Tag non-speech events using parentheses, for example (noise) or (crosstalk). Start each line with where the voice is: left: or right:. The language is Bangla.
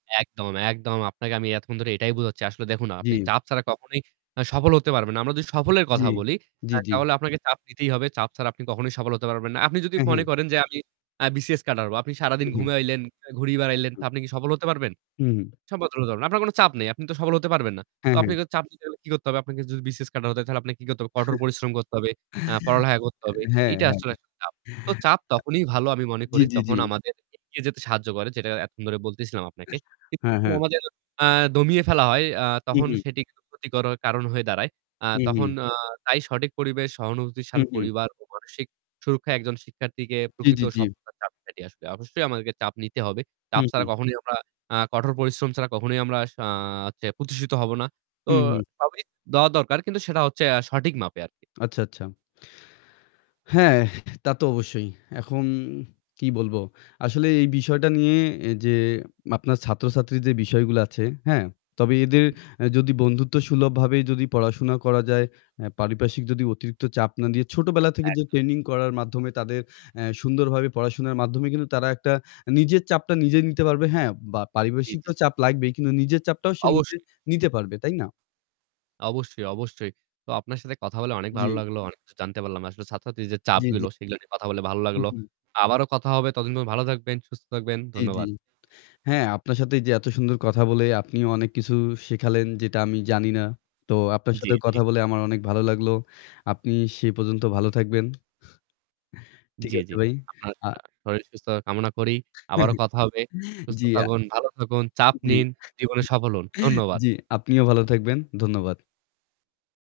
right: একদম, একদম, আপনাকে আমি এতক্ষণ ধরে এটাই বুঝাচ্ছি। আসলে দেখুন আপনি
left: জ্বি।
right: চাপ ছাড়া কখনোই আ সফল হতে পারবেন না। আমরা যদি সফলের কথা
left: জ্বি,
right: বলি, আ
left: জ্বি, জ্বি।
right: তাহলে আপনাকে চাপ দিতেই হবে। চাপ ছাড়া আপনি কখনোই সফল হতে পারবেন না। আপনি যদি
left: হ্যা, হ্যা।
right: মনে করেন যে আমি আ BCS ক্যাডার হবো। আপনি সারাদিন
left: হু, হু।
right: ঘুমাইলেন, ঘুরে বেড়াইলেন তো
left: একদম।
right: আপনি কি সফল হতে পারবেন?
left: হুম।
right: (unintelligible) আপনার কোনো চাপ নেই, আপনি তো সফল হতে পারবেন না। তো
left: হ্যাঁ, হ্যাঁ।
right: আপনি তো চাপ নিতে গেলে কি করতে হবে আপনাকে যদি BCS ক্যাডার হতে হয়? তাহলে আপনাকে কি করতে হবে? কঠোর পরিশ্রম করতে হবে,
left: (chuckles)
right: অ্যা পড়ালেখা করতে হবে,
left: হ্যাঁ,
right: এইটা
left: হ্যাঁ।
right: আসলে একটা চাপ। তো
left: অ্যা
right: চাপ তখনই ভালো আমি মনে
left: জ্বি,
right: করি
left: জ্বি,
right: যখন
left: জ্বি।
right: আমাদের এগিয়ে যেতে সাহায্য করে যেটা এতক্ষণ ধরে বলতেছিলাম আপনাকে। কিন্তু
left: হ্যাঁ,
right: তখন
left: হ্যাঁ।
right: আমাদের আ দমিয়ে ফেলা হয় আ
left: হু,
right: তখন
left: হু।
right: সেটি কারো ক্ষতি করার কারণ হয়ে দাঁড়ায়। আ
left: হু,
right: তখন
left: হু।
right: আ তাই সঠিক পরিবেশ
left: হু,
right: সহানুভূতিশীল
left: হু।
right: পরিবার ও মানসিক সুরক্ষায় একজন শিক্ষার্থীকে
left: জ্বী,
right: প্রকৃত
left: জ্বী, জ্বী।
right: সফলতার চাপ কাটিয়ে আসবে। অবশ্যই আমাদেরকে চাপ নিতে হবে।
left: হু,
right: চাপ ছাড়া
left: হু।
right: কখনোই আমরা আ কঠোর পরিশ্রম ছাড়া কখনোই আমরা সা চে প্রতিষ্ঠিত হব না। তো
left: হু, হু।
right: সবই দেওয়া দরকার। কিন্তু সেটা হচ্ছে আ সঠিক মাপে আরকি।
left: আচ্ছা, আচ্ছা। হ্যাঁ, তা তো অবশ্যই। এখন কি বলবো? আসলে এই বিষয়টা নিয়ে এ যে আপনার ছাত্রছাত্রীর বিষয়গুলো আছে, হ্যাঁ? তবে এদের
right: জি।
left: এ যদি বন্ধুত্বসুলভভাবেই যদি পড়াশোনা করা যায়, অ্যা পারিপার্শ্বিক যদি অতিরিক্ত চাপ না দিয়ে, ছোটবেলা থেকে যে
right: একদম।
left: ট্রেনিং করার মাধ্যমে তাদের অ্যা সুন্দরভাবে পড়াশোনার মাধ্যমে কিন্তু তারা একটা নিজের চাপটা নিজেই নিতে পারবে, হ্যাঁ? বা
right: জ্বী, জ্বী,
left: পারিপার্শ্বিক
right: জি।
left: তো চাপ লাগবেই। কিন্তু নিজের চাপটাও সে নিজে
right: অবশ্যই।
left: নিতে পারবে, তাই না?
right: অবশ্যই, অবশ্যই। তো আপনার সাথে কথা বলে অনেক ভালো
left: জ্বি।
right: লাগলো। অনেক কিছু জানতে পারলাম না। আসলে ছাত্রছাত্রী যে
left: জ্বী,
right: চাপগুলো,
left: জ্বী।
right: সেগুলা নিয়ে কথা বলে ভালো
left: হু,
right: লাগলো।
left: হু।
right: আবারো কথা হবে ততদিন ধ ভালো থাকবেন, সুস্থ থাকবেন।
left: জ্বি, জ্বি।
right: ধন্যবাদ।
left: হ্যাঁ, আপনার সাথে এই যে এত সুন্দর কথা বলে আপনিও অনেক কিছু শেখালেন যেটা আমি জানি না। তো আপনার
right: জ্বী,
left: সাথে
right: জ্বী।
left: কথা বলে আমার অনেক ভালো লাগলো। আপনি সেই পর্যন্ত ভালো থাকবেন। ঠিক
right: জ্বী,
left: আছে
right: জ্বী।
left: ভাই।
right: আপনার
left: আ
right: আ শরীর সুস্থতা কামনা করি। আবারো
left: (chuckles)
right: কথা হবে। সুস্থ
left: জ্বি, আ
right: থাকুন, ভালো থাকুন, চাপ
left: জ্বী।
right: নিন, জীবনে সফল হোন।
left: (chuckles)
right: ধন্যবাদ।
left: জ্বি, আপনিও ভালো থাকবেন। ধন্যবাদ।